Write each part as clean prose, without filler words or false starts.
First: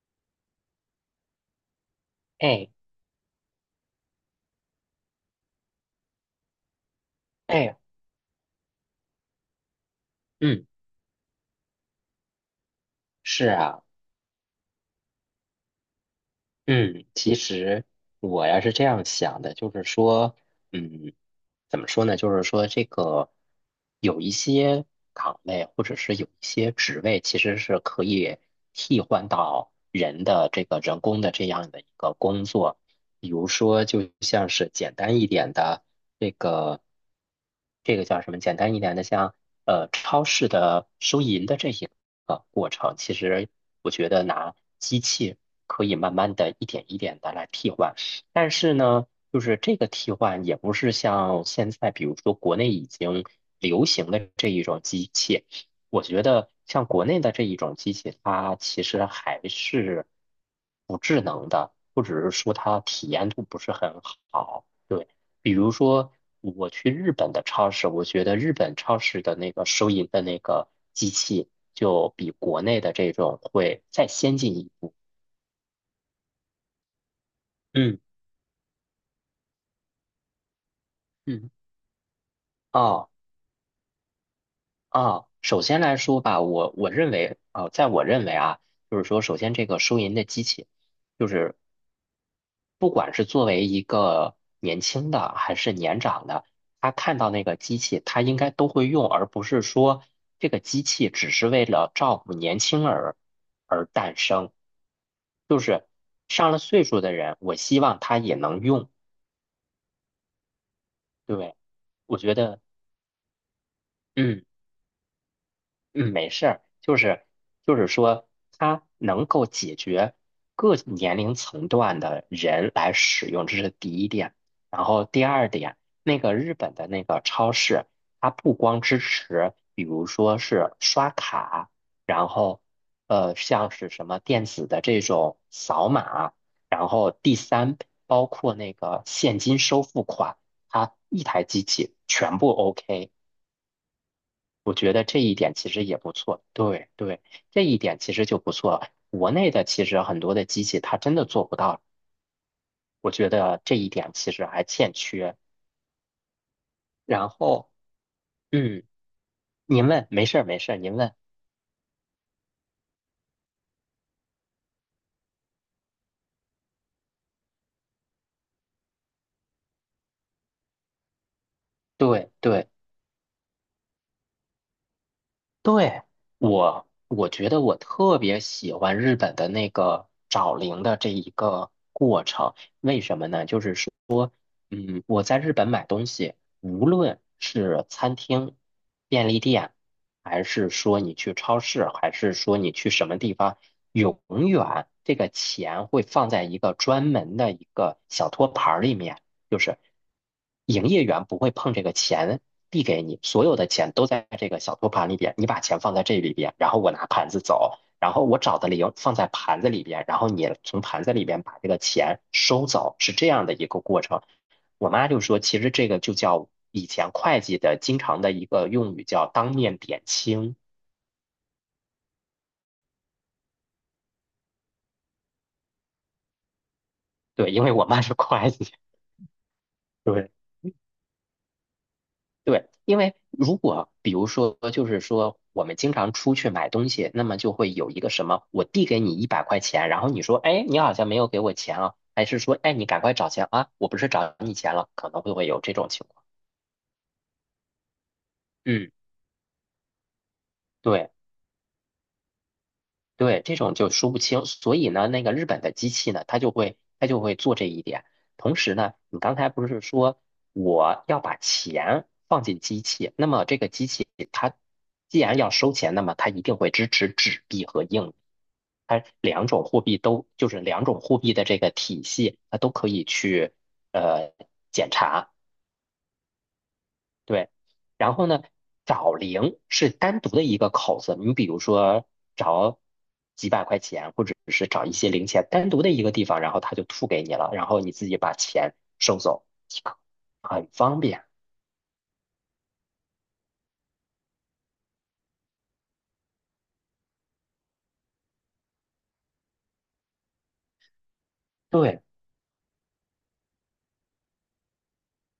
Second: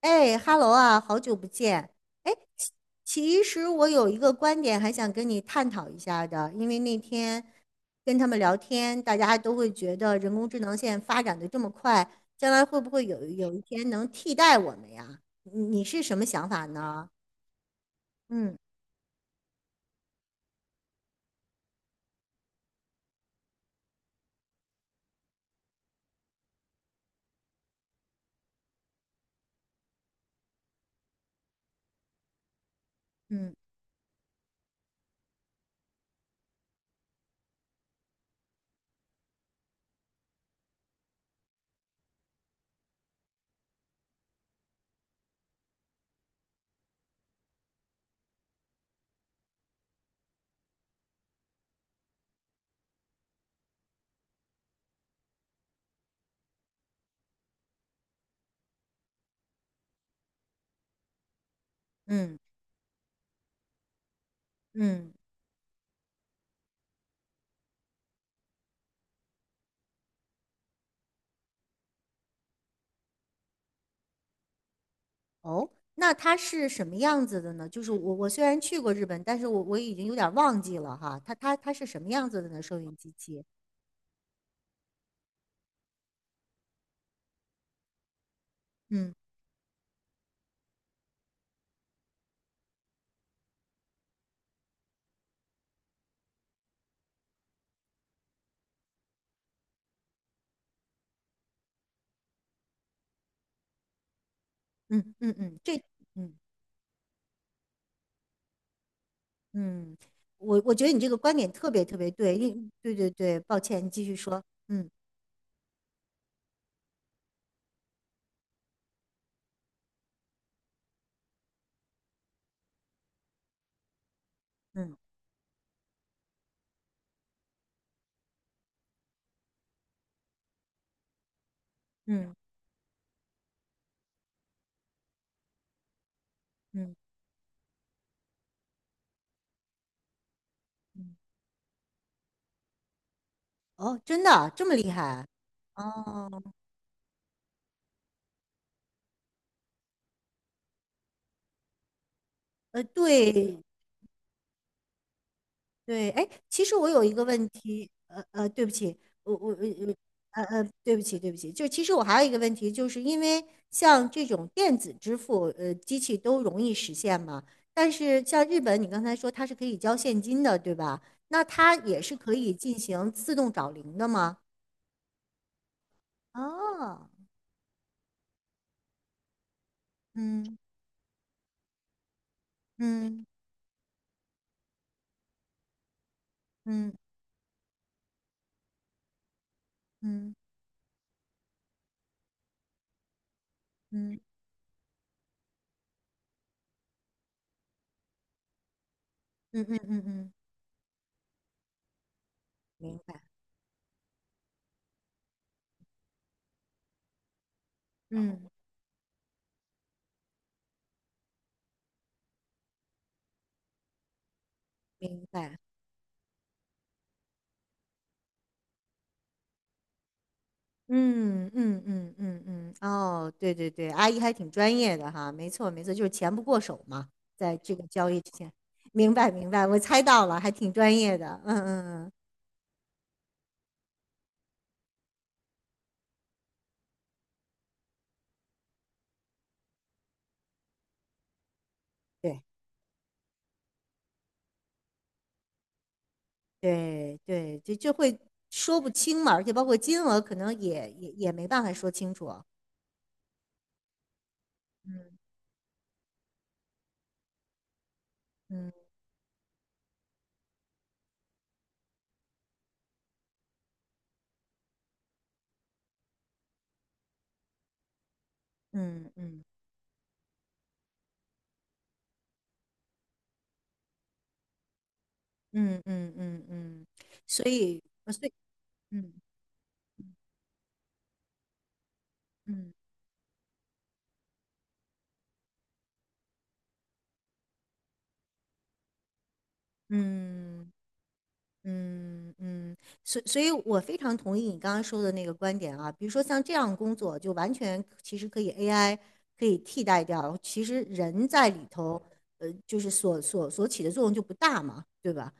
哎哈喽啊，好久不见。哎，哎其其实我有一个观点还想跟你探讨一下的，因为那天哎，跟他们聊天，大家都会觉得人工智嗯，能现在发展的这么快，将来会不会有是有一啊，天能替代我们呀？你是什么想法嗯，呢？其实我嗯呀是这样想的，就是说，嗯，怎么说呢？就是说，这个有一些岗位或者是有一些职位，其实是可以替换到人的这个人工的这样的一个工作，比如嗯说，就像是简单一点的。这个这个叫什么？简单一点的，像超市的收银的这一个过程，其实我觉得拿机器可以慢慢的一点一点的来替换，但是呢，就是这个替换也不是像现在，比如说国内已经流行的这一种机器，我觉得像国内的这一种机器，它其实还是不智能的，或者是嗯说它体验度不是很好。对。嗯，比如说，我去日本的超市，我觉得日本超市的那个收银的那个机器，就比国内的这种会再先进一步。哦，那它是什么样子的呢？就是嗯我虽然去过日本，但是我已经有点忘记了哈，它嗯，它它是什么样子的呢？收音哦机器，哦，首先来说吧，我认为，啊，在我认为啊，就是嗯说，首先这个收银的机器，就是不管是作为一个年轻的还是年长的，他看到那个机器，他应该都会用，而不是说这个机器只是为了照顾年轻儿而诞生。嗯嗯嗯，这。嗯上了岁数的人，我希望他也能用。嗯，我我觉得你这个观点对，特别特别我觉对，得，因对对对，抱歉，你继续说。嗯。嗯嗯，没事儿，就是说，它能够解决各年龄层段的人来使用，这是第一点。然后嗯第二点，那个日本的那个超市，它不光支持，比如说是刷卡，然嗯后像是什么电子的这种扫码，然嗯后第三，包括那个现金收付款，它嗯，一台机器全部 OK。哦，真的啊这我么厉觉害得这啊？一点其实也不哦，错，对对，这一点其实就不错。国内的其实很多的机器它真的做不到，呃，我觉对，得这一点其实还欠缺。对，哎，其实我有一个然问后，题，对不嗯，起，我我您我问，没事儿没事儿，对您不问。起对不起，就其实我还有一个问题，就是因为像这种电子支付，机器都容易实现嘛，但是像日本，你刚才说它是可以交现金的，对吧？那它也是对可以对进行自动找零的吗？对，我哦，我觉得我特别喜欢日本的那个找嗯零的这一个过程，为什嗯么呢？就是说。嗯，我在日本买东西，无嗯论是餐厅、便利店，嗯还是说你去超市，还是说你去什么地方，永嗯远这个钱会放在一个专门的一个小托盘儿里面，就嗯是嗯嗯嗯，营业员不会碰这个钱递明给你，白，所有的钱都在这个小托盘里边，你把钱放在这里边，然后我拿盘子走，然后我嗯，找的零放在盘子里边，然后你从盘子里边把这个钱收走，是这样的一个过程。我妈就明说，白。其实这个就叫以前会计的经常的一个用语叫当面点清。嗯嗯嗯嗯嗯，哦，对对对，阿姨还挺专业的哈，没错没错，就是钱不过手嘛，对，在因为这我个妈交是易之前，会计。明白明白，我猜到对了，还挺专业的，嗯嗯嗯，对，因为如果比如说，就是说我们经常出去买东西，那么就会有一个什么，我递给你一百块钱，然后你说，哎，你好像没有给我钱啊，还是对说，哎，你赶快找钱啊，我不是找你钱了，可能会有这种情况。对对，就会说不嗯，清嘛，而且包括金额可能也也对。也没办法说清楚，对，这种就说不清。所以呢，嗯那个日本的机器呢，它就会做这一点。同时嗯呢，你刚才不是说我要把钱放进机器，那么这个机器它既然要收钱，那么它一定会支持纸币和硬币，它嗯嗯两种货币都就是两种货币的这个体系，它都可以去呃检查。嗯嗯嗯嗯，所对，以然所后以呢，嗯找零是单独的一个口子，你比如说嗯找几百块钱，或者是找一些零钱，单独的一个地方，然后他就吐给你了，然后你自己把钱收走即可，很嗯。方便。嗯嗯，所以，我非常同意你刚刚说的那个观点啊。比如说，像这样工作，就完全其实可以 AI 可以替代掉。其实人在里头，对就是所起的作用就不大嘛，对吧？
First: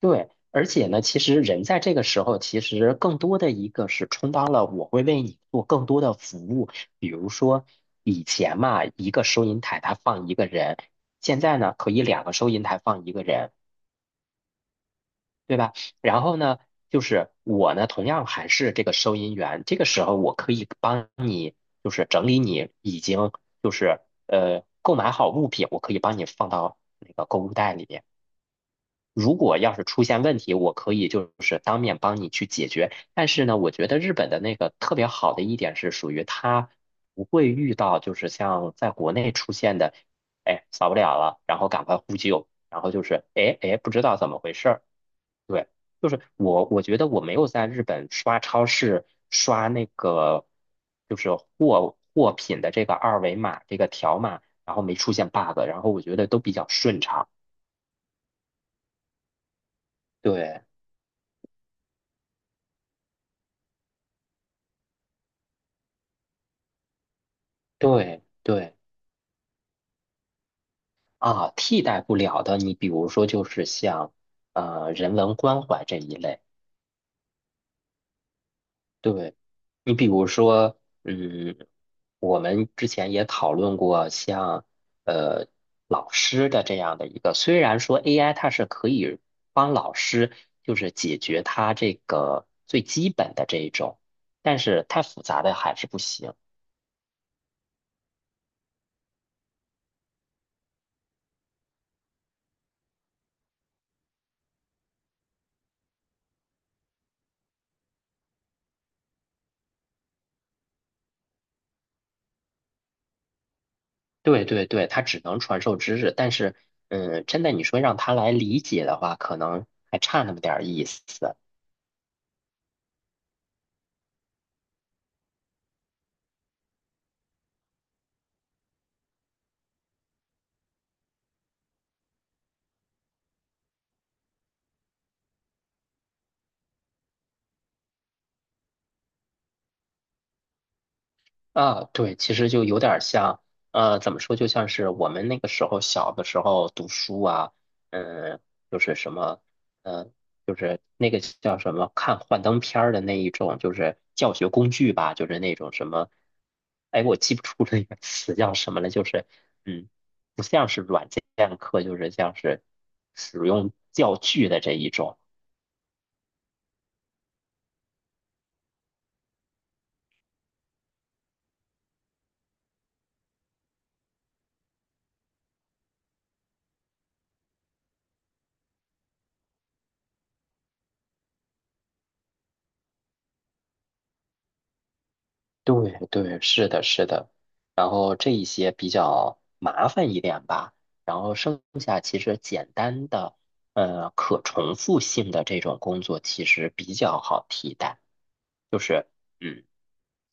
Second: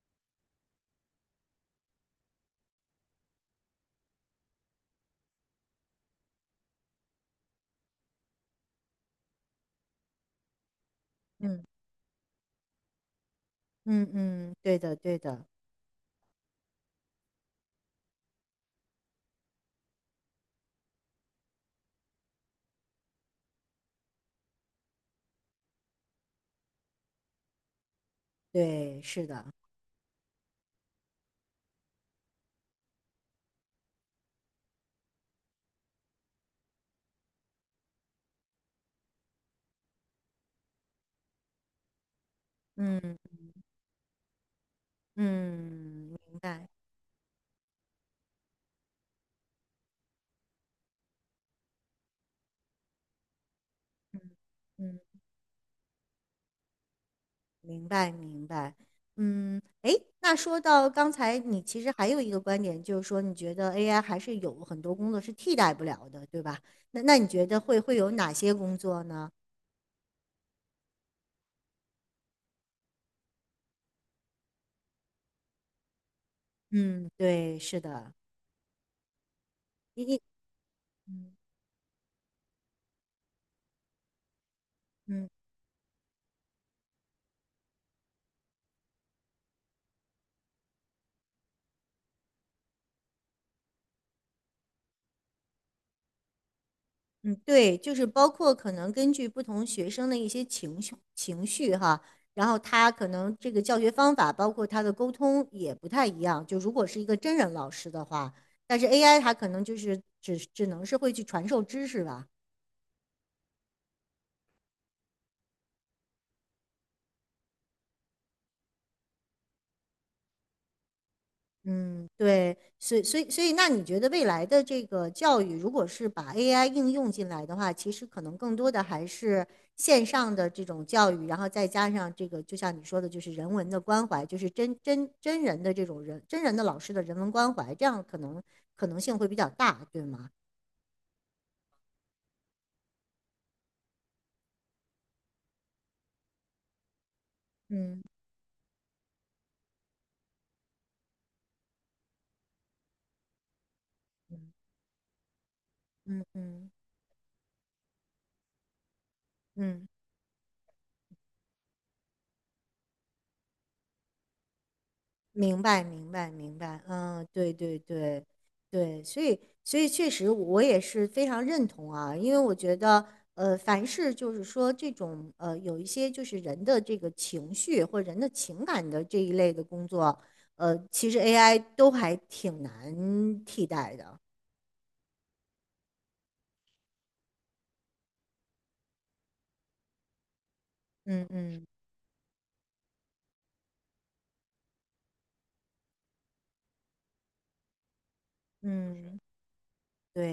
对，而且呢，其实人在这个时候，其实更多的一个是充当了我会为你做更多的服务，比如说以前嘛，一个收银台它放一个人，现在嗯呢可以两个收银台放一个人。嗯嗯，对的对的，对吧？然后呢，就是我呢，同样还是这个收银员，这个时候我可以帮你，就是整理你已经就是购买好物品，我可以帮你放到那个购物袋里面。对，是如的，果要是出现问题，我可以就是当面帮你去解决。但是呢，我觉得日本的那个特别好的一点是属于它不会遇到就是像在国内出现的，哎，扫不了了，然后赶快呼救，然后就嗯是哎哎不知道怎么回事儿。对，就嗯，是明我，白，我觉得我没有在日本刷超市刷那个，就是货品的这个二维码这个条嗯码，然后没嗯。出现 bug，然后我觉得都比较顺畅。明白，明白。嗯，诶，那说对到刚才你其实还有一个观点，就是说你觉得 AI 还是有很多工作是替代不了的，对吧？那你觉得会有对哪些对，工作呢？啊，替代不了的，你比如说就是像人文关怀这一类。嗯，对，是的，对，你你比你如说，嗯嗯，我们之前也讨论过像，嗯。呃老师的这样的一个，虽然说 AI 它是可以帮老师就是解决他这个最基本的这一种，但是太复杂的还是不行。嗯，对，就是包括可能根据不同学生的一些情绪哈，然后他可能这个教学方法，包括他的沟通也不太一样。就如果是一个真人老师的话，但是 AI 它可能就是只能是会去传授知识吧。对对对，它只能传授知识，但是，嗯，真的你说让他来理解的话，可能还差那么点儿意思。嗯，对，所以，那你觉得未来的这个教育，如果是把 AI 应用进来的话，其实可能更多的还是线上的这种教育，然后再加上这个，就像你说的，就是人文的关怀，就是真人的这种人，真人的老师的人文关怀，这样可能性会比较大，对吗？啊，对，其实就有点儿像，怎么说，就像是我们那个时候小的时候读书啊，嗯嗯，就是什么，嗯，就是那个叫什么，看幻灯片儿的那一种，就是教学工嗯具吧，就是那种什么，嗯嗯哎，我记不住那个词叫什么了，就是，嗯。嗯，不像是软件课，就是像是使用教具的这一种。明白，明白，明白。嗯，对对对对，所以确实我也是非常认同啊，因为我觉得凡是就是说这种有一些就是人的这个情绪或人的情感的这一类的工作，其实 AI 都还挺难替代的。对对，是的，是的。然后这一些比较麻烦一点吧，然嗯后剩嗯下其实简单的，可重复性的这种工作其实比较好替代。就是，嗯，嗯，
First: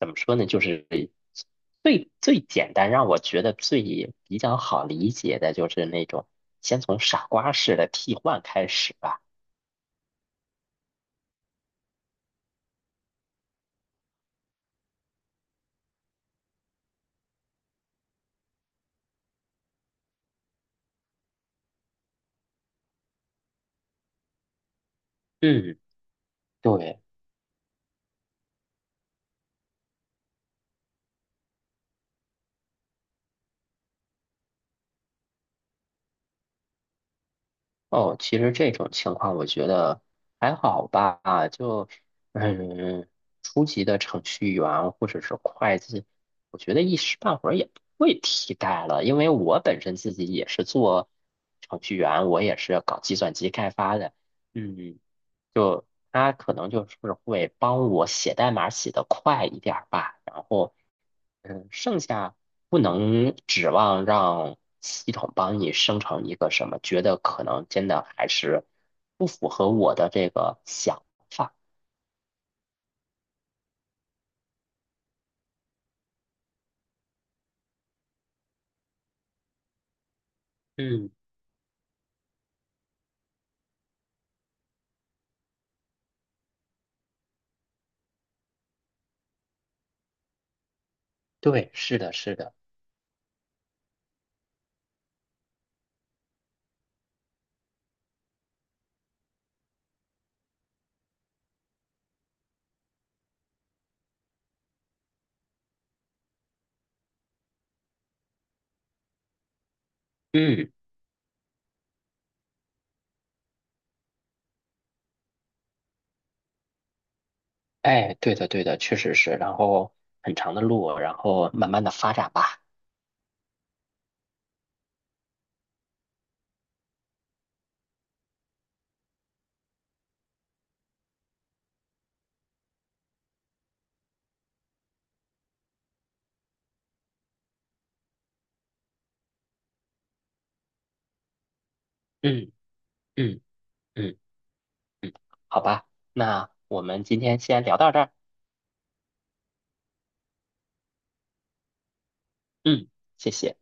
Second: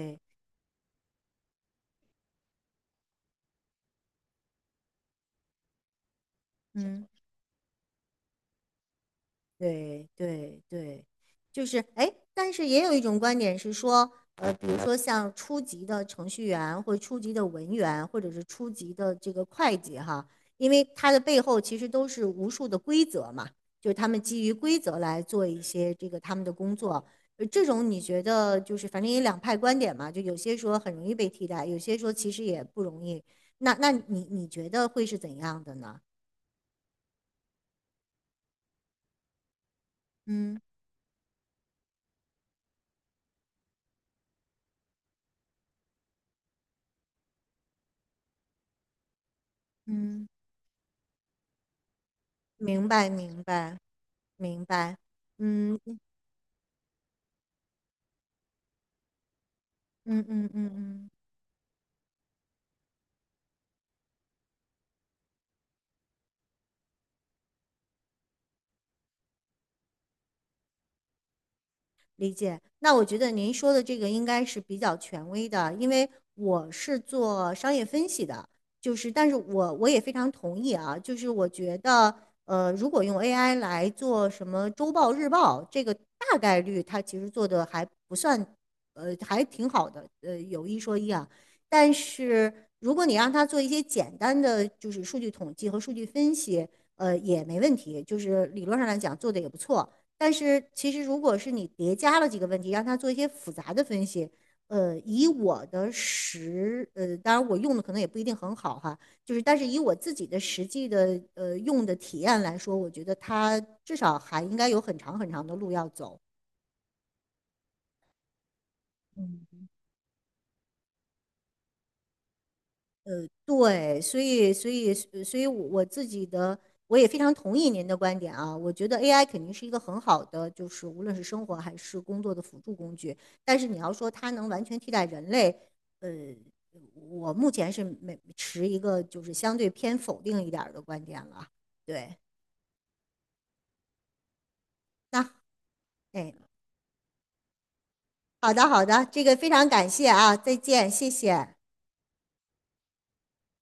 怎么说呢？就是最最简单，让我觉得最比较好理解的就是那种先从嗯。傻瓜式的替换开始吧。对对对，就是哎，诶但是也有一种观点是说，比如说像初级的程序员，或者初级的文员，或者是初级的这个会计哈，因为它的背后其实都是无数的规则嘛，就是他们基于规则来做一嗯，些这个他们的工对。作。这种你觉得就是反正也两派观点嘛，就有些说很容易被替代，有些说其实也不容易。那你觉得会是怎样的呢？哦，其实这种情况我觉得还嗯好吧，就嗯，初级的程序员或者是会计，我觉得一时半会儿也不会替代了，因为我本身自嗯，己也是做程序员，我也是明搞白计算明机开白。发的，明白。嗯，嗯就他可能就是会帮我写代码写得快一点儿吧，嗯然嗯嗯后嗯。嗯，剩下不能指望让系统帮你生成一个什么，觉得可能真的还是不符合我的这个想法。理解。那我觉得您说的这个应该是比较权威的，因为我是做商业分析的，就是但是我也非常同意啊，嗯，就是我觉得如果用 AI 来做什么周报、日报，这个大概率它其实做的还不算，还挺好的，有一说一啊。对，但是的，是是的，如果你让它做一些简单的就是数据统计和数据分析，也没问题，就是理论上来讲做的也不错。但是其实如果是你叠加了几个问题，让他做一些复杂的分析，呃，以我的实，呃，当然我用的可能也不一定很好哈，就是但是以我自己的实嗯，际的用的体验来说，我觉得他至少还应该有很长的路要走。哎，对的，对的，确实是。然后很长的路，然后慢慢的发展吧。对，所以所以呃所以我，我自己的我也非常同意您的观点啊。我觉得 AI 肯定是一个很好的，就是无论是生活还是工作的辅助工具。但是你要说它能完全替代人类，呃，我目前是没持一个就是相对偏否定一点儿的观点了。对，嗯嗯嗯嗯，那好吧，哎，那我们今天先聊到这儿。好的好的，这个非常感谢啊，再见，谢谢。嗯，谢谢。